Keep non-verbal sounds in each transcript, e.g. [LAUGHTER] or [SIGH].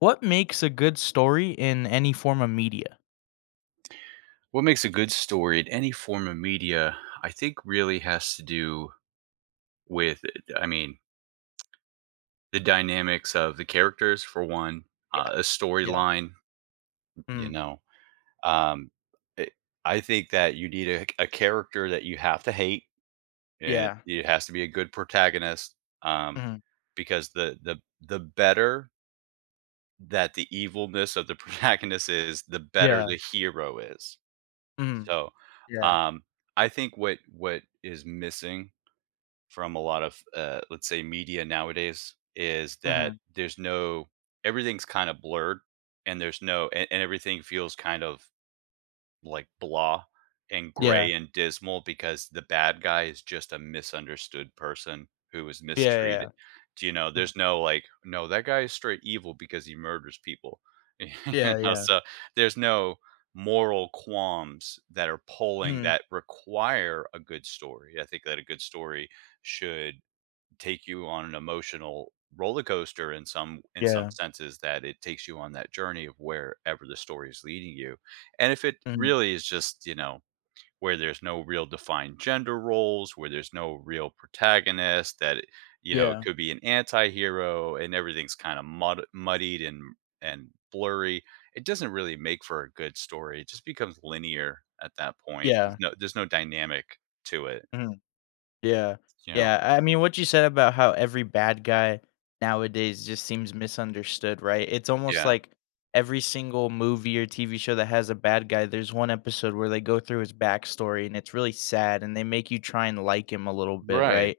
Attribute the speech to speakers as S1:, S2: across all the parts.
S1: What makes a good story in any form of media?
S2: What makes a good story in any form of media, I think, really has to do with, I mean, the dynamics of the characters, for one,
S1: Yeah.
S2: a
S1: Yeah.
S2: storyline, you
S1: Mm.
S2: know. Um, it, I think that you need a character that you have to hate, and
S1: Yeah.
S2: it has to be a good protagonist, um,
S1: Mhm.
S2: because the better that the evilness of the [LAUGHS] protagonist is, the better
S1: Yeah.
S2: the hero is.
S1: Mhm.
S2: So,
S1: Yeah.
S2: um, I think what is missing from a lot of let's say media nowadays is that
S1: Mhm.
S2: there's no. Everything's kind of blurred and there's no and, and everything feels kind of like blah and
S1: Yeah.
S2: gray and dismal because the bad guy is just a misunderstood person who was
S1: Yeah,
S2: mistreated.
S1: yeah.
S2: Do you know,
S1: Mhm.
S2: there's no like no, that guy is straight evil because he murders people, [LAUGHS] you
S1: Yeah,
S2: know.
S1: yeah.
S2: So there's no moral qualms that are pulling
S1: Mhm.
S2: that require a good story. I think that a good story should take you on an emotional roller coaster in some
S1: Yeah.
S2: senses, that it takes you on that journey of wherever the story is leading you. And if it
S1: Mhm.
S2: really is just, you know, where there's no real defined gender roles, where there's no real you know, it
S1: Yeah.
S2: could be an anti-hero and everything's kind of muddied and blurry. It doesn't really make for a good story. It just becomes linear at that point. There's
S1: Yeah.
S2: no dynamic to it,
S1: Mhm. Yeah.
S2: you know.
S1: Yeah. I mean, what you said about how every bad guy nowadays just seems misunderstood, right? It's almost
S2: Yeah.
S1: like every single movie or TV show that has a bad guy, there's one episode where they go through his backstory and it's really sad and they make you try and like him a little bit,
S2: Right.
S1: right?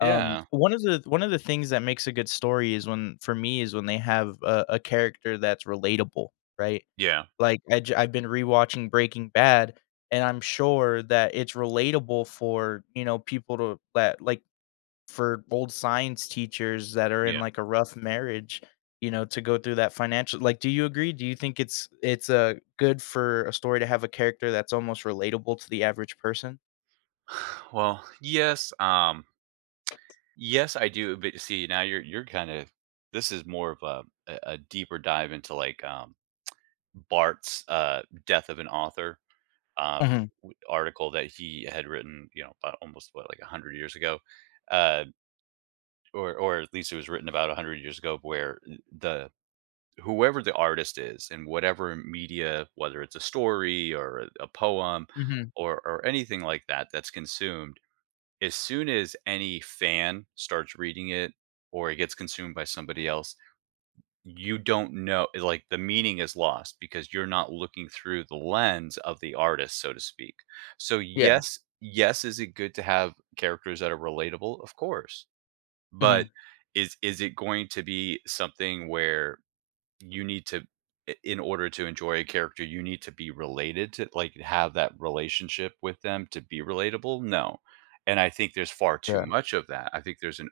S2: Yeah.
S1: One of the things that makes a good story is is when they have a character that's relatable, right?
S2: Yeah,
S1: Like, I've been rewatching Breaking Bad, and I'm sure that it's relatable for, people to that like, for old science teachers that are in,
S2: yeah.
S1: like, a rough marriage, you know, to go through that financial like, do you agree? Do you think it's good for a story to have a character that's almost relatable to the average person?
S2: [SIGHS] Well, yes, yes, I do, but see, now you're kind of, this is more of a a deeper dive into, like, Bart's, Death of an Author, uh,
S1: Mhm.
S2: w article that he had written, you know, about almost, what, like, 100 years ago, uh, or at least it was written about 100 years ago, where the whoever the artist is in whatever media, whether it's a story or a poem
S1: Mhm.
S2: or anything like that that's consumed, as soon as any fan starts reading it or it gets consumed by somebody else, you don't know, like the meaning is lost because you're not looking through the lens of the artist, so to speak. So
S1: Yeah.
S2: yes, yes, is it good to have characters that are relatable? Of course. But
S1: Mhm.
S2: is it going to be something where you need to I in order to enjoy a character, you need to be related to, like, have that relationship with them to be relatable? No, and I think there's far too
S1: Yeah.
S2: much of that. I think there's an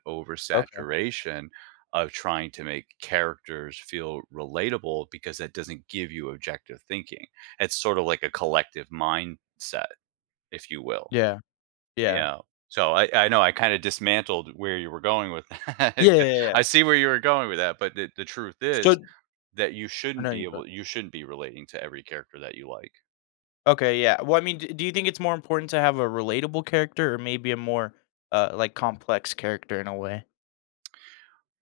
S1: Okay.
S2: oversaturation of trying to make characters feel relatable because that doesn't give you objective thinking. It's sort of like a collective mindset, if you will.
S1: Yeah. Yeah.
S2: Yeah. So I know I kinda dismantled where you were going with that.
S1: Yeah, yeah,
S2: [LAUGHS]
S1: yeah.
S2: I see where you were going with that, but the truth
S1: So
S2: is that you
S1: I
S2: shouldn't
S1: know
S2: be
S1: you go
S2: able, you shouldn't be relating to every character that you like.
S1: Okay, yeah. Well, I mean, d do you think it's more important to have a relatable character or maybe a more, like, complex character in a way?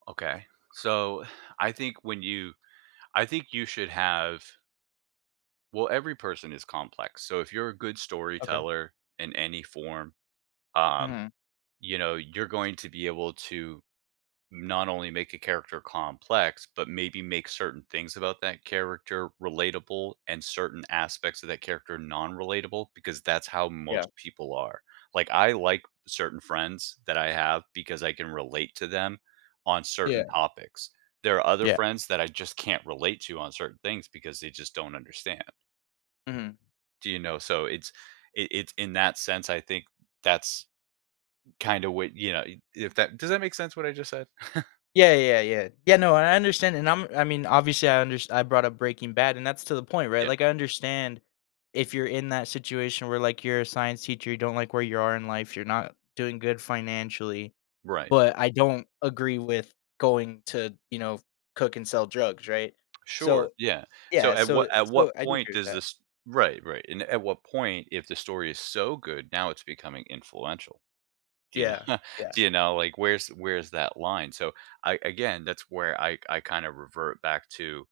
S2: Okay. So I think when you I think you should have, well, every person is complex. So if you're a good
S1: Okay.
S2: storyteller in any form, um,
S1: Mhm.
S2: you know, you're going to be able to not only make a character complex, but maybe make certain things about that character relatable and certain aspects of that character non relatable because that's how
S1: Yeah.
S2: most people are. Like, I like certain friends that I have because I can relate to them on
S1: Yeah.
S2: certain topics. There are other
S1: Yeah.
S2: friends that I just can't relate to on certain things because they just don't understand.
S1: Mhm.
S2: Do you know? So it's in that sense, I think that's kind of what, you know, if that, does that make sense what I just said? [LAUGHS]
S1: Yeah, yeah, yeah. Yeah, no, and I understand, and obviously, I brought up Breaking Bad, and that's to the point, right?
S2: Yeah.
S1: Like, I understand if you're in that situation where, like, you're a science teacher, you don't like where you are in life, you're not doing good financially.
S2: Right.
S1: But I don't agree with going to, you know, cook and sell drugs, right?
S2: Sure,
S1: So
S2: yeah. So
S1: yeah, so
S2: at
S1: so
S2: what
S1: I do
S2: point
S1: agree with
S2: does
S1: that.
S2: this, right, right. And at what point, if the story is so good, now it's becoming influential. Do you know?
S1: Yeah,
S2: [LAUGHS]
S1: yeah.
S2: Do you know, like where's that line? So I again, that's where I kind of revert back to,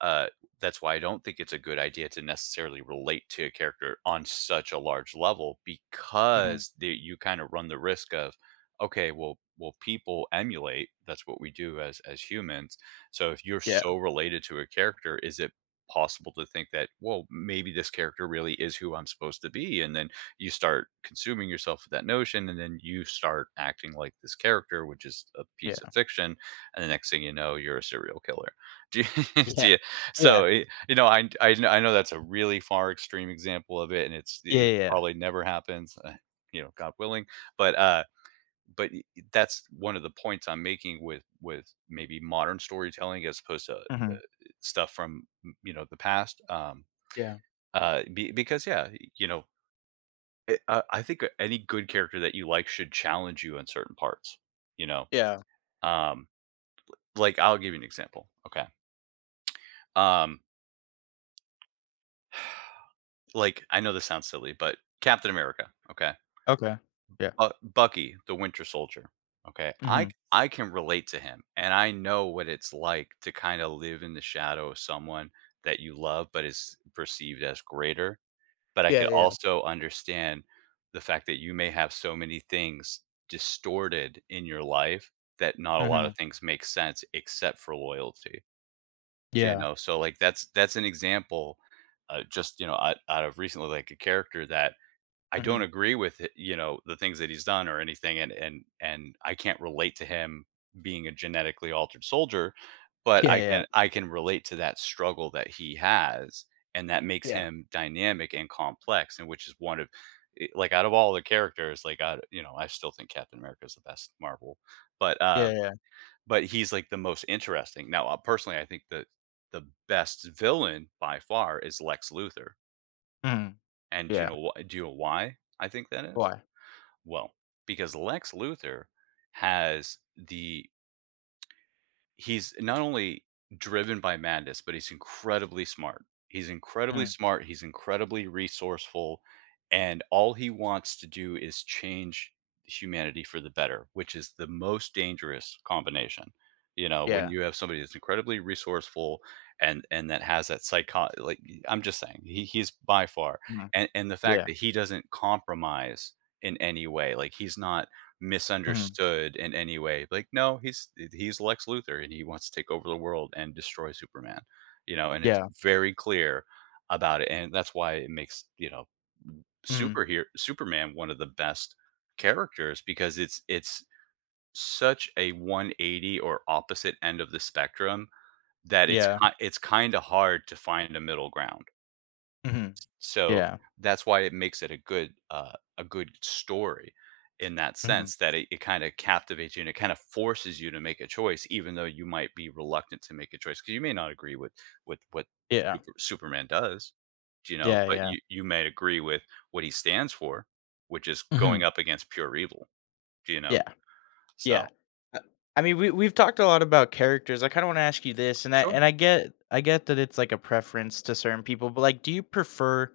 S2: uh, that's why I don't think it's a good idea to necessarily relate to a character on such a large level
S1: Mhm.
S2: because the, you kind of run the risk of, okay, people emulate. That's what we do as humans. So if you're
S1: Yeah,
S2: so related to a character, is it possible to think that, well, maybe this character really is who I'm supposed to be? And then you start consuming yourself with that notion, and then you start acting like this character, which is a piece of
S1: yeah.
S2: fiction. And the next thing you know, you're a serial killer. [LAUGHS] Do you, [LAUGHS] do
S1: Yeah.
S2: you,
S1: Yeah.
S2: so, it you know, I kn I know that's a really far extreme example of it, and it's
S1: Yeah,
S2: it
S1: yeah, yeah.
S2: probably never happens, you know, God willing, but, uh, but y that's one of the points I'm making with maybe modern storytelling as opposed to
S1: Mhm.
S2: stuff from, m you know, the past,
S1: Yeah.
S2: be because, yeah, you know, it I think any good character that you like should challenge you in certain parts, you know?
S1: Yeah.
S2: Um, like, I'll give you an example, okay? Um, [SIGHS] like, I know this sounds silly, but Captain America, okay?
S1: Okay. Yeah.
S2: Bu Bucky, the Winter Soldier, okay? I
S1: Mhm.
S2: I can relate to him, and I know what it's like to kinda live in the shadow of someone that you love, but is perceived as greater, but I could
S1: Yeah, yeah.
S2: also understand the fact that you may have so many things distorted in your life that not a lot of
S1: Mhm.
S2: things make sense except for loyalty, do you
S1: Yeah.
S2: know? So, like, that's an example, just, you know, out of recently, like, a character that I don't
S1: Mhm.
S2: agree with it, you know, the things that he's done or anything, and and I can't relate to him being a genetically altered soldier, but
S1: Yeah, yeah.
S2: I can relate to that struggle that he has, and that makes
S1: Yeah.
S2: him dynamic and complex, and which is one of, like out of all the characters, like I you know, I still think Captain America is the best Marvel, but
S1: Yeah,
S2: um,
S1: yeah.
S2: but he's like the most interesting. Now, personally, I think that the best villain by far is Lex Luthor,
S1: Mhm.
S2: and do you
S1: Yeah.
S2: know what? Do you know why I think that is?
S1: Why?
S2: Well, because Lex Luthor has the, he's not only driven by madness, but he's incredibly smart. He's incredibly
S1: Mhm.
S2: smart, he's incredibly resourceful, and all he wants to do is change humanity for the better, which is the most dangerous combination. You know, when
S1: Yeah.
S2: you have somebody that's incredibly resourceful and that has that psycho, like I'm just saying, he's by far,
S1: Mhm.
S2: and the fact
S1: Yeah.
S2: that he doesn't compromise in any way, like he's not
S1: Mhm.
S2: misunderstood in any way. Like, no, he's Lex Luthor and he wants to take over the world and destroy Superman, you know, and it's
S1: Yeah.
S2: very clear about it. And that's why it makes, you know,
S1: Mhm.
S2: superhero Superman one of the best characters because it's such a 180 or opposite end of the spectrum that
S1: Yeah.
S2: it's kind of hard to find a middle ground.
S1: Mhm.
S2: So
S1: Yeah.
S2: that's why it makes it a good story in that
S1: Mhm.
S2: sense that it kind of captivates you and it kind of forces you to make a choice, even though you might be reluctant to make a choice because you may not agree with what
S1: Yeah.
S2: Superman does, you know,
S1: Yeah,
S2: but
S1: yeah.
S2: you may agree with what he stands for, which is going
S1: Mhm.
S2: up against pure evil, you know.
S1: Yeah.
S2: So
S1: Yeah. Uh, I mean, we've talked a lot about characters. I kinda wanna ask you this, and
S2: sure,
S1: I get that it's like a preference to certain people, but like, do you prefer,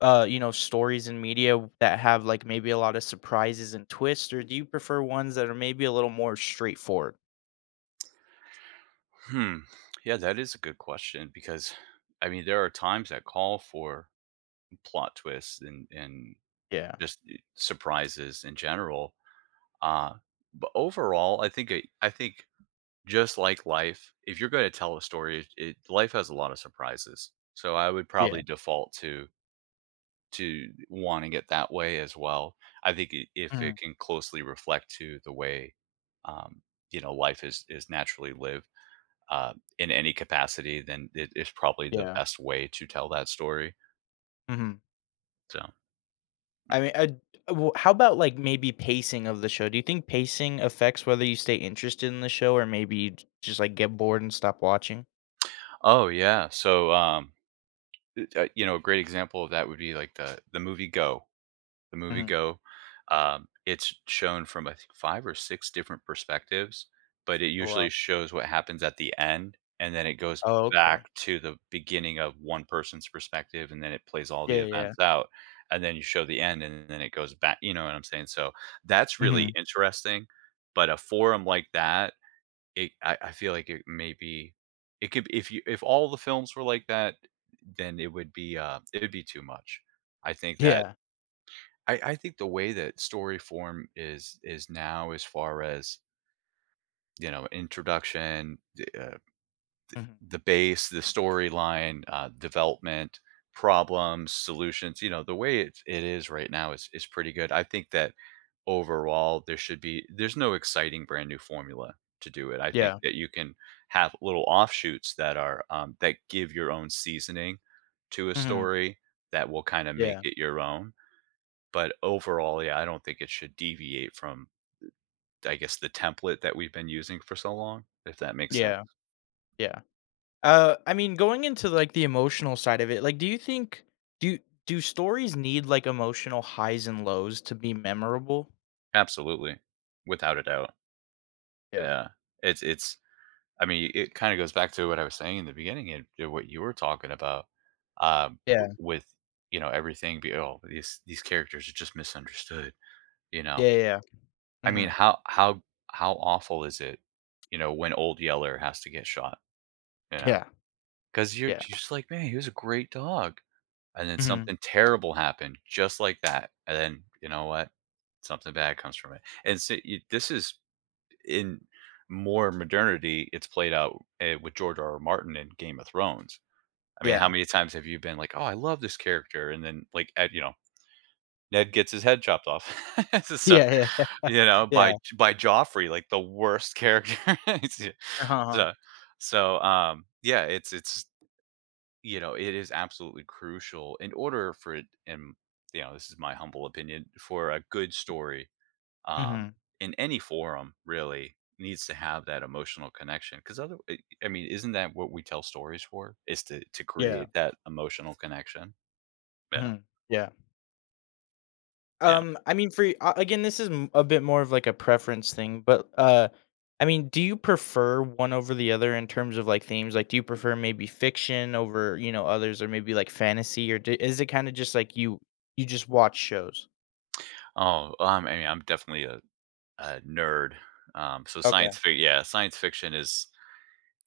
S1: you know, stories and media that have like maybe a lot of surprises and twists, or do you prefer ones that are maybe a little more straightforward?
S2: hmm, yeah, that is a good question because I mean there are times that call for plot twists and,
S1: Yeah.
S2: just surprises in general, uh, but overall, I think just like life, if you're gonna tell a story, it life has a lot of surprises, so I would
S1: Yeah.
S2: probably default to wanting it that way as well. I think I if
S1: Mhm.
S2: it can closely reflect to the way, um, you know, life is naturally lived, uh, in any capacity, then it is probably the
S1: Yeah.
S2: best way to tell that story,
S1: Mhm.
S2: so.
S1: I mean, I w how about like maybe pacing of the show? Do you think pacing affects whether you stay interested in the show or maybe you j just like get bored and stop watching?
S2: Oh, yeah, so, you know, a great example of that would be like the movie Go. The movie
S1: Mhm.
S2: Go, it's shown from I think 5 or 6 different perspectives, but it
S1: Oh,
S2: usually
S1: wow.
S2: shows what happens at the end, and then it goes
S1: Oh, okay.
S2: back to the beginning of one person's perspective, and then it plays all the
S1: Yeah, yeah.
S2: events out, and then you show the end, and then it goes back, you know what I'm saying? So, that's really
S1: Mhm.
S2: interesting, but a forum like that it I feel like it may be it could if you if all the films were like that, then it would be too much. I think that.
S1: Yeah.
S2: I think the way that story form is now as far as, you know, introduction,
S1: Mhm.
S2: the base, the storyline, development, problems, solutions, you know, the way it is right now is pretty good. I think that. Overall, there should be there's no exciting brand new formula to do it. I think
S1: Yeah.
S2: that you can have little offshoots that are, that give your own seasoning to a
S1: Mhm.
S2: story that will kinda make
S1: Yeah.
S2: it your own. But overall, yeah, I don't think it should deviate from, I guess, the template that we've been using for so long, if that makes sense.
S1: Yeah. Yeah. I mean, going into, like, the emotional side of it, like, do you think do do stories need, like, emotional highs and lows to be memorable?
S2: Absolutely. Without a doubt.
S1: Yeah.
S2: Yeah. It's I mean, it kind of goes back to what I was saying in the beginning and to what you were talking about um, w-
S1: Yeah.
S2: with, you know, everything. Oh, these characters are just misunderstood. You know,
S1: Yeah, yeah.
S2: I mean,
S1: Mhm.
S2: how awful is it, you know, when Old Yeller has to get shot? You know,
S1: Yeah.
S2: because you're,
S1: Yeah.
S2: you're just like, man, he was a great dog, and then
S1: Mhm.
S2: something terrible happened, just like that, and then you know what? Something bad comes from it. And this is in more modernity, it's played out with George R. R. Martin in Game of Thrones. I mean, how
S1: Yeah.
S2: many times have you been like, "Oh, I love this character," and then like, Ned gets his head chopped off, [LAUGHS] so
S1: Yeah, yeah,
S2: you know,
S1: [LAUGHS] yeah.
S2: by Joffrey, like the worst character. [LAUGHS] It's-
S1: Uh-huh, uh
S2: so, so, yeah, it is absolutely crucial in order for it, and you know, this is my humble opinion, for a good story um,
S1: Mhm.
S2: in any forum really needs to have that emotional connection because other I mean isn't that what we tell stories for is to
S1: Yeah.
S2: create that emotional connection. Yeah, no,
S1: Mhm. Yeah.
S2: yeah.
S1: I mean, for y again, this is m a bit more of, like, a preference thing, but, I mean, do you prefer one over the other in terms of, like, themes? Like, do you prefer maybe fiction over, you know, others or maybe, like, fantasy, or d is it kinda just like you just watch shows?
S2: Oh, I mean I'm definitely a, nerd. So
S1: Okay.
S2: science fiction, yeah, science fiction is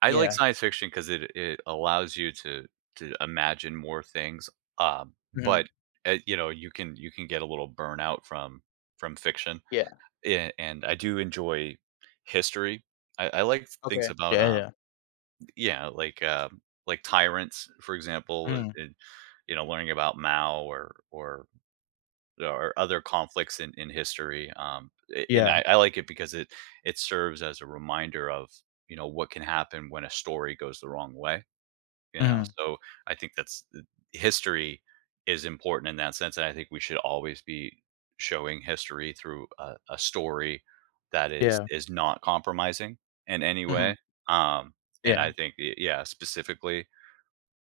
S2: I like
S1: Yeah.
S2: science fiction because it allows you to imagine more things. But
S1: Mhm.
S2: you can get a little burnout from fiction.
S1: Yeah.
S2: Yeah, and I do enjoy history. I like things
S1: Okay.
S2: about
S1: Yeah, yeah.
S2: yeah, like tyrants, for example,
S1: Mhm.
S2: and you know, learning about Mao or other conflicts in history. And
S1: Yeah.
S2: I like it because it serves as a reminder of, you know, what can happen when a story goes the wrong way. You know,
S1: Mhm.
S2: so I think that's history is important in that sense, and I think we should always be showing history through a story that is
S1: Yeah.
S2: is not compromising in any way.
S1: Mhm.
S2: Um, and
S1: Yeah.
S2: I think, yeah, specifically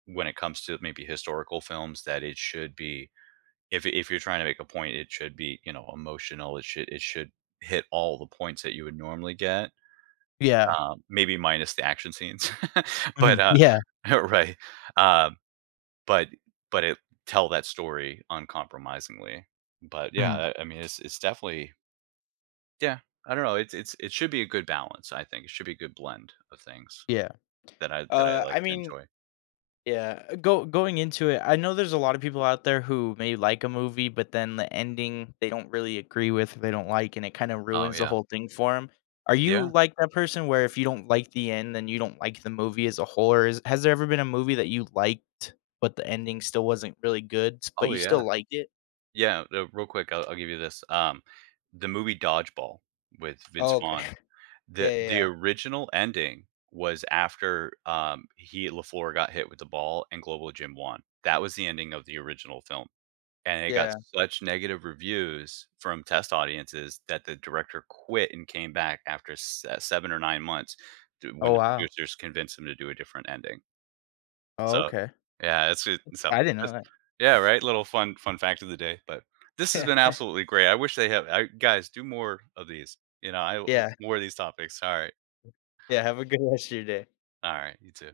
S2: when it comes to maybe historical films, that it should be if you're trying to make a point, it should be emotional. It should hit all the points that you would normally get,
S1: Yeah.
S2: maybe minus the action scenes, [LAUGHS] but
S1: Mhm. Yeah.
S2: [LAUGHS] right. Um, but it tell that story uncompromisingly. But
S1: Mhm.
S2: yeah, I mean, it's definitely yeah, I don't know, it should be a good balance, I think. It should be a good blend of things
S1: Yeah.
S2: that I like
S1: I
S2: to
S1: mean,
S2: enjoy.
S1: yeah, go going into it, I know there's a lot of people out there who may like a movie, but then the ending they don't really agree with, they don't like, and it kinda
S2: Oh,
S1: ruins the
S2: yeah.
S1: whole thing for them. Are you
S2: Yeah.
S1: like that person where if you don't like the end, then you don't like the movie as a whole, or is has there ever been a movie that you liked, but the ending still wasn't really good, s but
S2: Oh,
S1: you
S2: yeah.
S1: still liked it?
S2: Yeah, real quick, I'll give you this, the movie Dodgeball with Vince
S1: Oh, okay.
S2: Vaughn.
S1: [LAUGHS]
S2: The
S1: Yeah, yeah, yeah.
S2: original ending was after, he LaFleur got hit with the ball and Global Gym won. That was the ending of the original film. And it got
S1: Yeah.
S2: such negative reviews from test audiences that the director quit and came back after 7 or 9 months to when
S1: Oh,
S2: the
S1: wow.
S2: producers convinced him to do a different ending.
S1: Oh,
S2: So,
S1: okay.
S2: yeah, it's it so
S1: I didn't know
S2: just
S1: that.
S2: yeah, right? Little fun fact of the day, but this has been
S1: [LAUGHS]
S2: absolutely great. I wish they have I guys, do more of these. You know, I
S1: Yeah,
S2: more of these topics. All right.
S1: yeah, have a good rest of your day.
S2: All right. You too.